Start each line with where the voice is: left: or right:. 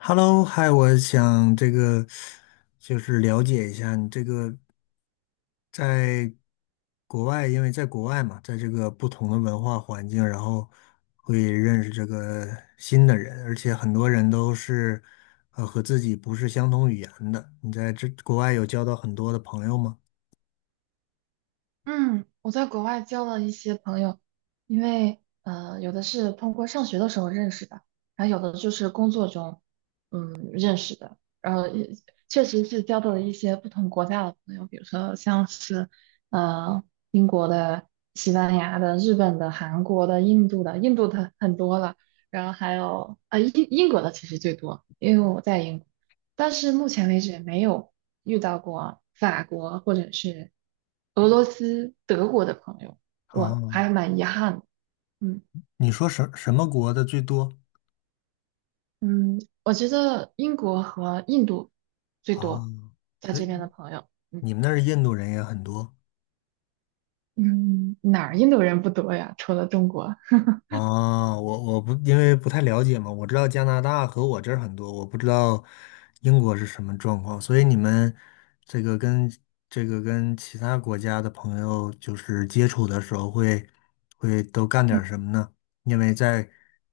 left: Hello，嗨，我想这个就是了解一下你这个在国外，因为在国外嘛，在这个不同的文化环境，然后会认识这个新的人，而且很多人都是和自己不是相同语言的。你在这国外有交到很多的朋友吗？
right: 嗯，我在国外交了一些朋友。因为有的是通过上学的时候认识的，还有的就是工作中认识的。然后也确实是交到了一些不同国家的朋友，比如说像是呃英国的、西班牙的、日本的、韩国的、印度的。印度的很多了。然后还有英国的其实最多，因为我在英国，但是目前为止没有遇到过法国或者是。俄罗斯、德国的朋友，我
left: 啊，
right: 还蛮遗憾的。嗯。
left: 你说什么国的最多？
right: 嗯，我觉得英国和印度最
left: 啊？
right: 多，在
left: 所以
right: 这边的朋友。嗯。
left: 你们那儿印度人也很多。
right: 嗯，哪儿印度人不多呀？除了中国。
left: 哦，我不因为不太了解嘛，我知道加拿大和我这儿很多，我不知道英国是什么状况，所以你们这个跟这个跟其他国家的朋友就是接触的时候会都干点儿
right: 嗯。
left: 什么呢？因为在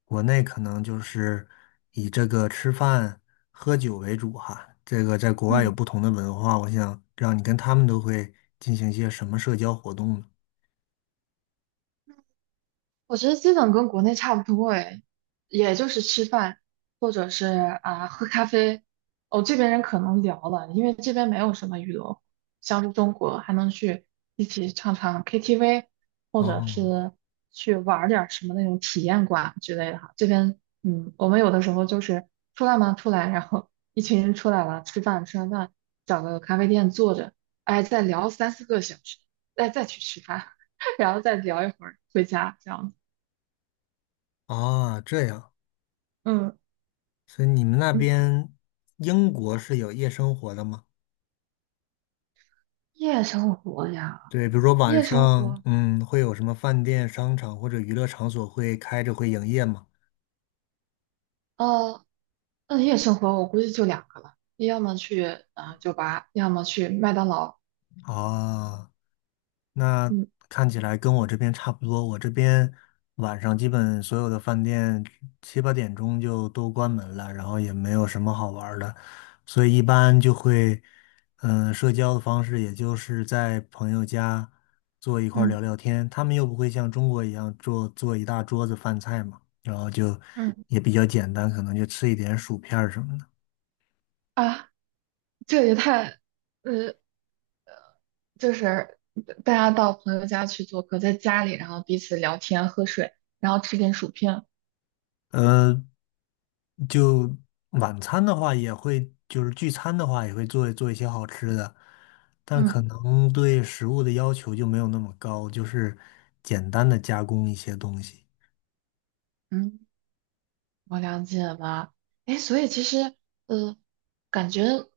left: 国内可能就是以这个吃饭喝酒为主哈，这个在国外有
right: 嗯。
left: 不同的文化，我想让你跟他们都会进行一些什么社交活动呢？
right: 我觉得基本跟国内差不多诶，也就是吃饭或者是啊喝咖啡。哦，这边人可能聊了，因为这边没有什么娱乐活像是中国还能去一起唱唱 KTV,或者
left: 哦，
right: 是去玩儿点儿什么那种体验馆之类的哈。这边我们有的时候就是出来嘛，出来，然后一群人出来了，吃完饭，找个咖啡店坐着。哎，再聊三四个小时，再去吃饭，然后再聊一会儿回家这样子。
left: 啊，这样。
right: 嗯。
left: 所以你们那
right: 嗯
left: 边英国是有夜生活的吗？
right: 夜生活呀，
left: 对，比如说晚
right: 夜生
left: 上，
right: 活，
left: 嗯，会有什么饭店、商场或者娱乐场所会开着会营业吗？
right: 呃，那夜生活我估计就两个了，你要么去酒吧，要么去麦当劳。
left: 啊、那
right: 嗯。
left: 看起来跟我这边差不多，我这边晚上基本所有的饭店七八点钟就都关门了，然后也没有什么好玩儿的，所以一般就会，嗯，社交的方式也就是在朋友家坐一块儿
right: 嗯。
left: 聊聊天，他们又不会像中国一样做做一大桌子饭菜嘛，然后就
right: 嗯，
left: 也比较简单，可能就吃一点薯片儿什么的。
right: 啊，这也太。呃，就是大家到朋友家去做客，在家里，然后彼此聊天、喝水，然后吃点薯片。
left: 呃，就晚餐的话，也会就是聚餐的话，也会做做一些好吃的，但
right: 嗯。
left: 可能对食物的要求就没有那么高，就是简单的加工一些东西
right: 嗯，我了解了。哎，所以其实，呃，感觉。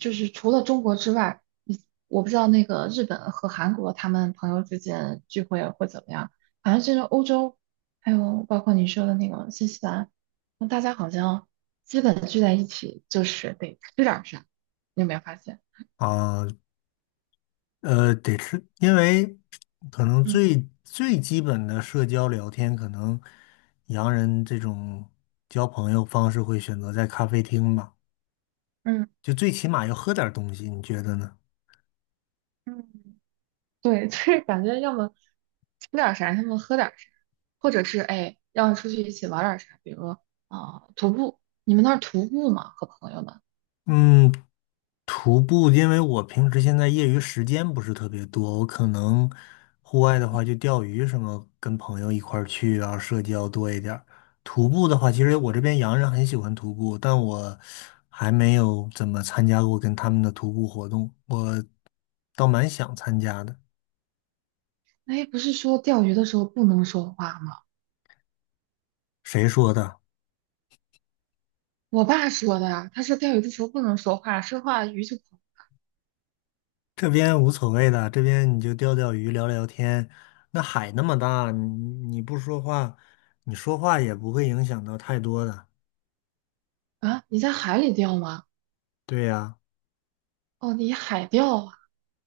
right: 就是除了中国之外，我不知道那个日本和韩国他们朋友之间聚会会怎么样。反正就是欧洲，还有包括你说的那个新西兰，那大家好像基本聚在一起就是得吃点儿啥，你有没有发现？
left: 啊，得吃，因为可能
right: 嗯。
left: 最最基本的社交聊天，可能洋人这种交朋友方式会选择在咖啡厅吧，
right: 嗯。
left: 就最起码要喝点儿东西，你觉得呢？
right: 嗯，对，就是感觉要么吃点儿啥，要么喝点儿啥，或者是哎，要出去一起玩点儿啥，比如啊、徒步，你们那儿徒步吗？和朋友们？
left: 嗯，徒步，因为我平时现在业余时间不是特别多，我可能户外的话就钓鱼什么，跟朋友一块儿去啊，社交多一点儿。徒步的话，其实我这边洋人很喜欢徒步，但我还没有怎么参加过跟他们的徒步活动，我倒蛮想参加的。
right: 哎，不是说钓鱼的时候不能说话吗？
left: 谁说的？
right: 我爸说的啊，他说钓鱼的时候不能说话，说话鱼就跑。
left: 这边无所谓的，这边你就钓钓鱼、聊聊天。那海那么大，你不说话，你说话也不会影响到太多的。
right: 啊，你在海里钓吗？
left: 对呀，
right: 哦，你海钓啊。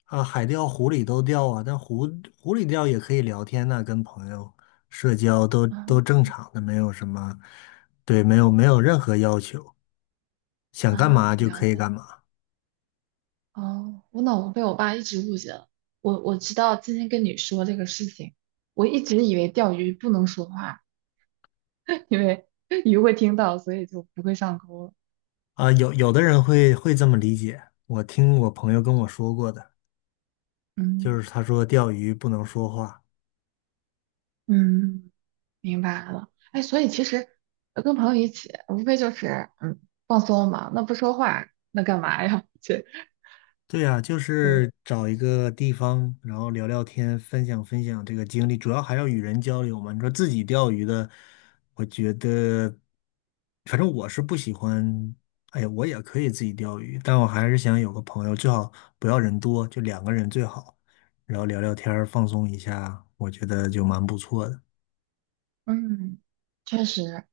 left: 啊，海钓、湖里都钓啊，但湖里钓也可以聊天呐、跟朋友社交都
right: 嗯。
left: 正常的，没有什么，对，没有任何要求，想干
right: 啊，我
left: 嘛就
right: 了
left: 可以
right: 解了。
left: 干嘛
right: 哦，我脑子被我爸一直误解了。我知道今天跟你说这个事情，我一直以为钓鱼不能说话，因为鱼会听到，所以就不会上钩了。
left: 啊。有的人会这么理解，我听我朋友跟我说过的，就
right: 嗯。
left: 是他说钓鱼不能说话。
right: 嗯，明白了。哎，所以其实跟朋友一起，无非就是嗯放松嘛，那不说话，那干嘛呀？
left: 对呀，就
right: 对。
left: 是找一个地方，然后聊聊天，分享分享这个经历，主要还要与人交流嘛。你说自己钓鱼的，我觉得，反正我是不喜欢。哎呀，我也可以自己钓鱼，但我还是想有个朋友，最好不要人多，就两个人最好，然后聊聊天儿放松一下，我觉得就蛮不错的。
right: 嗯，确实。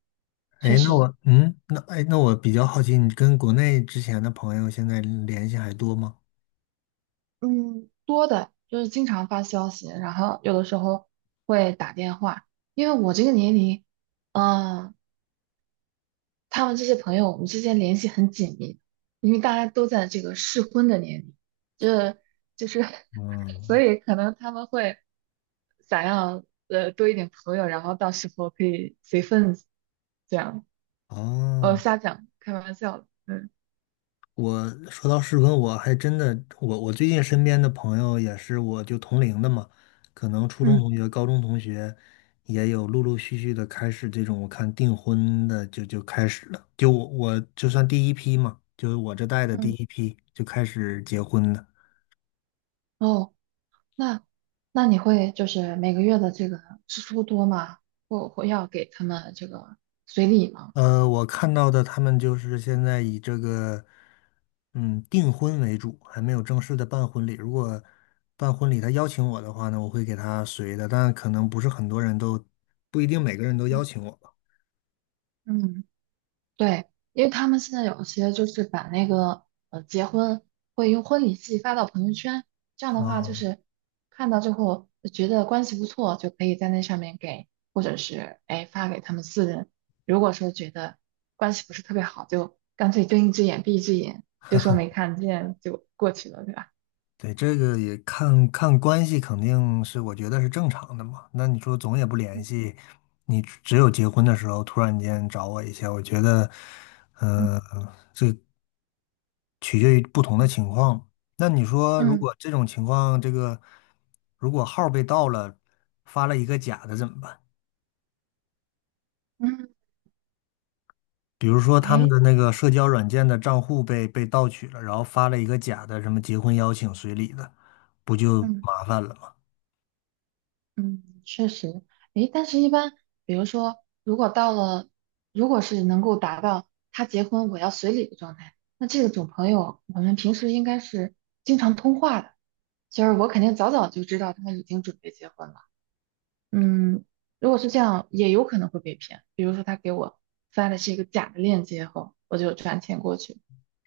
left: 哎，
right: 确
left: 那
right: 实。
left: 我，嗯，那哎，那我比较好奇，你跟国内之前的朋友现在联系还多吗？
right: 嗯，多的就是经常发消息，然后有的时候会打电话。因为我这个年龄，嗯，他们这些朋友，我们之间联系很紧密，因为大家都在这个适婚的年龄，这就是，所
left: 嗯，
right: 以可能他们会想要多一点朋友，然后到时候可以随份子，这样。
left: 哦。
right: 瞎讲，开玩笑的。嗯。
left: 我说到适婚，我还真的，我最近身边的朋友也是，我就同龄的嘛，可能初中
right: 嗯。
left: 同学、高中同学也有陆陆续续的开始这种，我看订婚的就开始了，就我就算第一批嘛，就是我这代的第
right: 嗯，
left: 一批就开始结婚了。
right: 哦。那那你会就是每个月的这个支出多吗？或要给他们这个随礼吗？
left: 呃，我看到的他们就是现在以这个，嗯，订婚为主，还没有正式的办婚礼。如果办婚礼他邀请我的话呢，我会给他随的，但可能不是很多人都，不一定每个人都邀
right: 嗯。
left: 请我吧。
right: 嗯，对。因为他们现在有些就是把那个结婚会用婚礼季发到朋友圈，这样的话就
left: 哦，
right: 是看到之后觉得关系不错，就可以在那上面给，或者是哎发给他们四人。如果说觉得关系不是特别好，就干脆睁一只眼闭一只眼，就说没看见就过去了，对吧？
left: 对，这个也看看关系，肯定是我觉得是正常的嘛。那你说总也不联
right: 嗯。
left: 系，你只有结婚的时候突然间找我一下，我觉得，
right: 嗯。
left: 嗯。取决于不同的情况。那你说，如
right: 嗯。
left: 果这种情况，这个如果号儿被盗了，发了一个假的怎么办？
right: 嗯，
left: 比如说他们
right: 哎。
left: 的那个社交软件的账户被盗取了，然后发了一个假的什么结婚邀请随礼的，不就
right: 嗯。
left: 麻烦了吗？
right: 嗯，确实。哎，但是一般，比如说，如果到了，如果是能够达到他结婚我要随礼的状态，那这种朋友，我们平时应该是经常通话的，就是我肯定早早就知道他已经准备结婚了。嗯，如果是这样，也有可能会被骗。比如说他给我发的是一个假的链接后，我就转钱过去，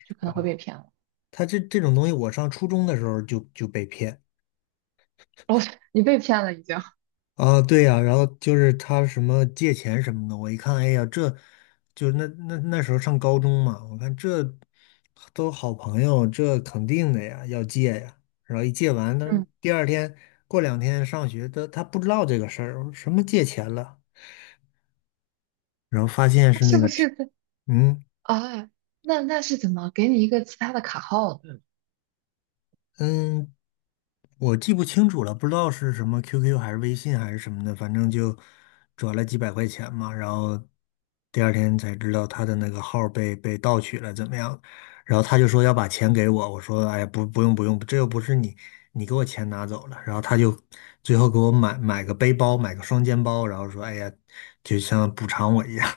right: 就可能会被骗了。
left: 他这种东西，我上初中的时候就被骗。
right: 哦，你被骗了已经。
left: 啊，对呀，然后就是他什么借钱什么的，我一看，哎呀，这就那时候上高中嘛，我看这都好朋友，这肯定的呀，要借呀。然后一借完，但是
right: 嗯，
left: 第二天过两天上学，他不知道这个事儿，我说什么借钱了，然后发现
right: 他
left: 是那
right: 是不
left: 个，
right: 是？
left: 嗯
right: 啊，那是怎么给你一个其他的卡号的？
left: 嗯，我记不清楚了，不知道是什么 QQ 还是微信还是什么的，反正就转了几百块钱嘛，然后第二天才知道他的那个号儿被盗取了，怎么样？然后他就说要把钱给我，我说哎呀不用不用，这又不是你你给我钱拿走了，然后他就最后给我买个背包，买个双肩包，然后说哎呀就像补偿我一样，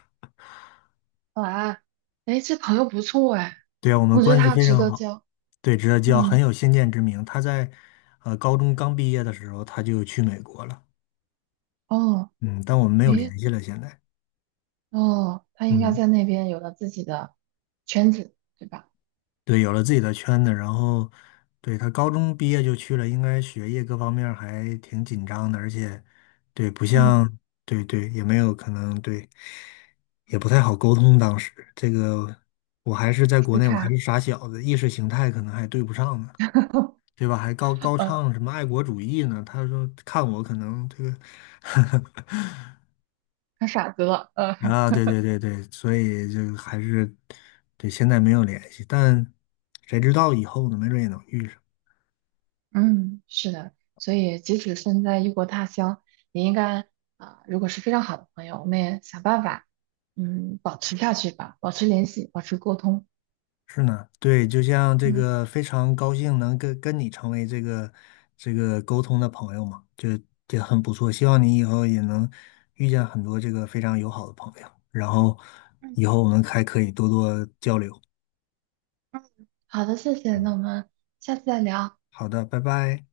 right: 哇，哎，这朋友不错哎。
left: 对啊，我们
right: 我觉得
left: 关系
right: 他
left: 非
right: 值
left: 常
right: 得
left: 好。
right: 交。
left: 对，知道叫很
right: 嗯。
left: 有先见之明。他在高中刚毕业的时候，他就去美国了。
right: 哦。
left: 嗯，但我们没有
right: 诶。
left: 联系了。现在，
right: 哦，他应该
left: 嗯，
right: 在那边有了自己的圈子，对吧？
left: 对，有了自己的圈子，然后，对，他高中毕业就去了，应该学业各方面儿还挺紧张的，而且，对，不
right: 嗯，
left: 像，对，也没有可能，对，也不太好沟通。当时这个，我还是在国
right: 是
left: 内，我还
right: 差，
left: 是傻小子，意识形态可能还对不上呢，对吧？还高高
right: 呃，
left: 唱什么爱国主义呢？他说看我可能这个，
right: 他傻子了。
left: 啊，对对对对，所以就还是对，现在没有联系，但谁知道以后呢？没准也能遇上。
right: 嗯，是的，所以即使身在异国他乡，也应该啊、如果是非常好的朋友，我们也想办法。嗯，保持下去吧，保持联系，保持沟通。
left: 是呢，对，就像这
right: 嗯。
left: 个非常高兴能跟你成为这个这个沟通的朋友嘛，就也很不错。希望你以后也能遇见很多这个非常友好的朋友，然后
right: 嗯。
left: 以后我们还可以多多交流。
right: 嗯，好的，谢谢，那
left: 嗯，
right: 我们下次再聊。
left: 好的，拜拜。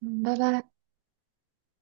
right: 嗯，拜拜。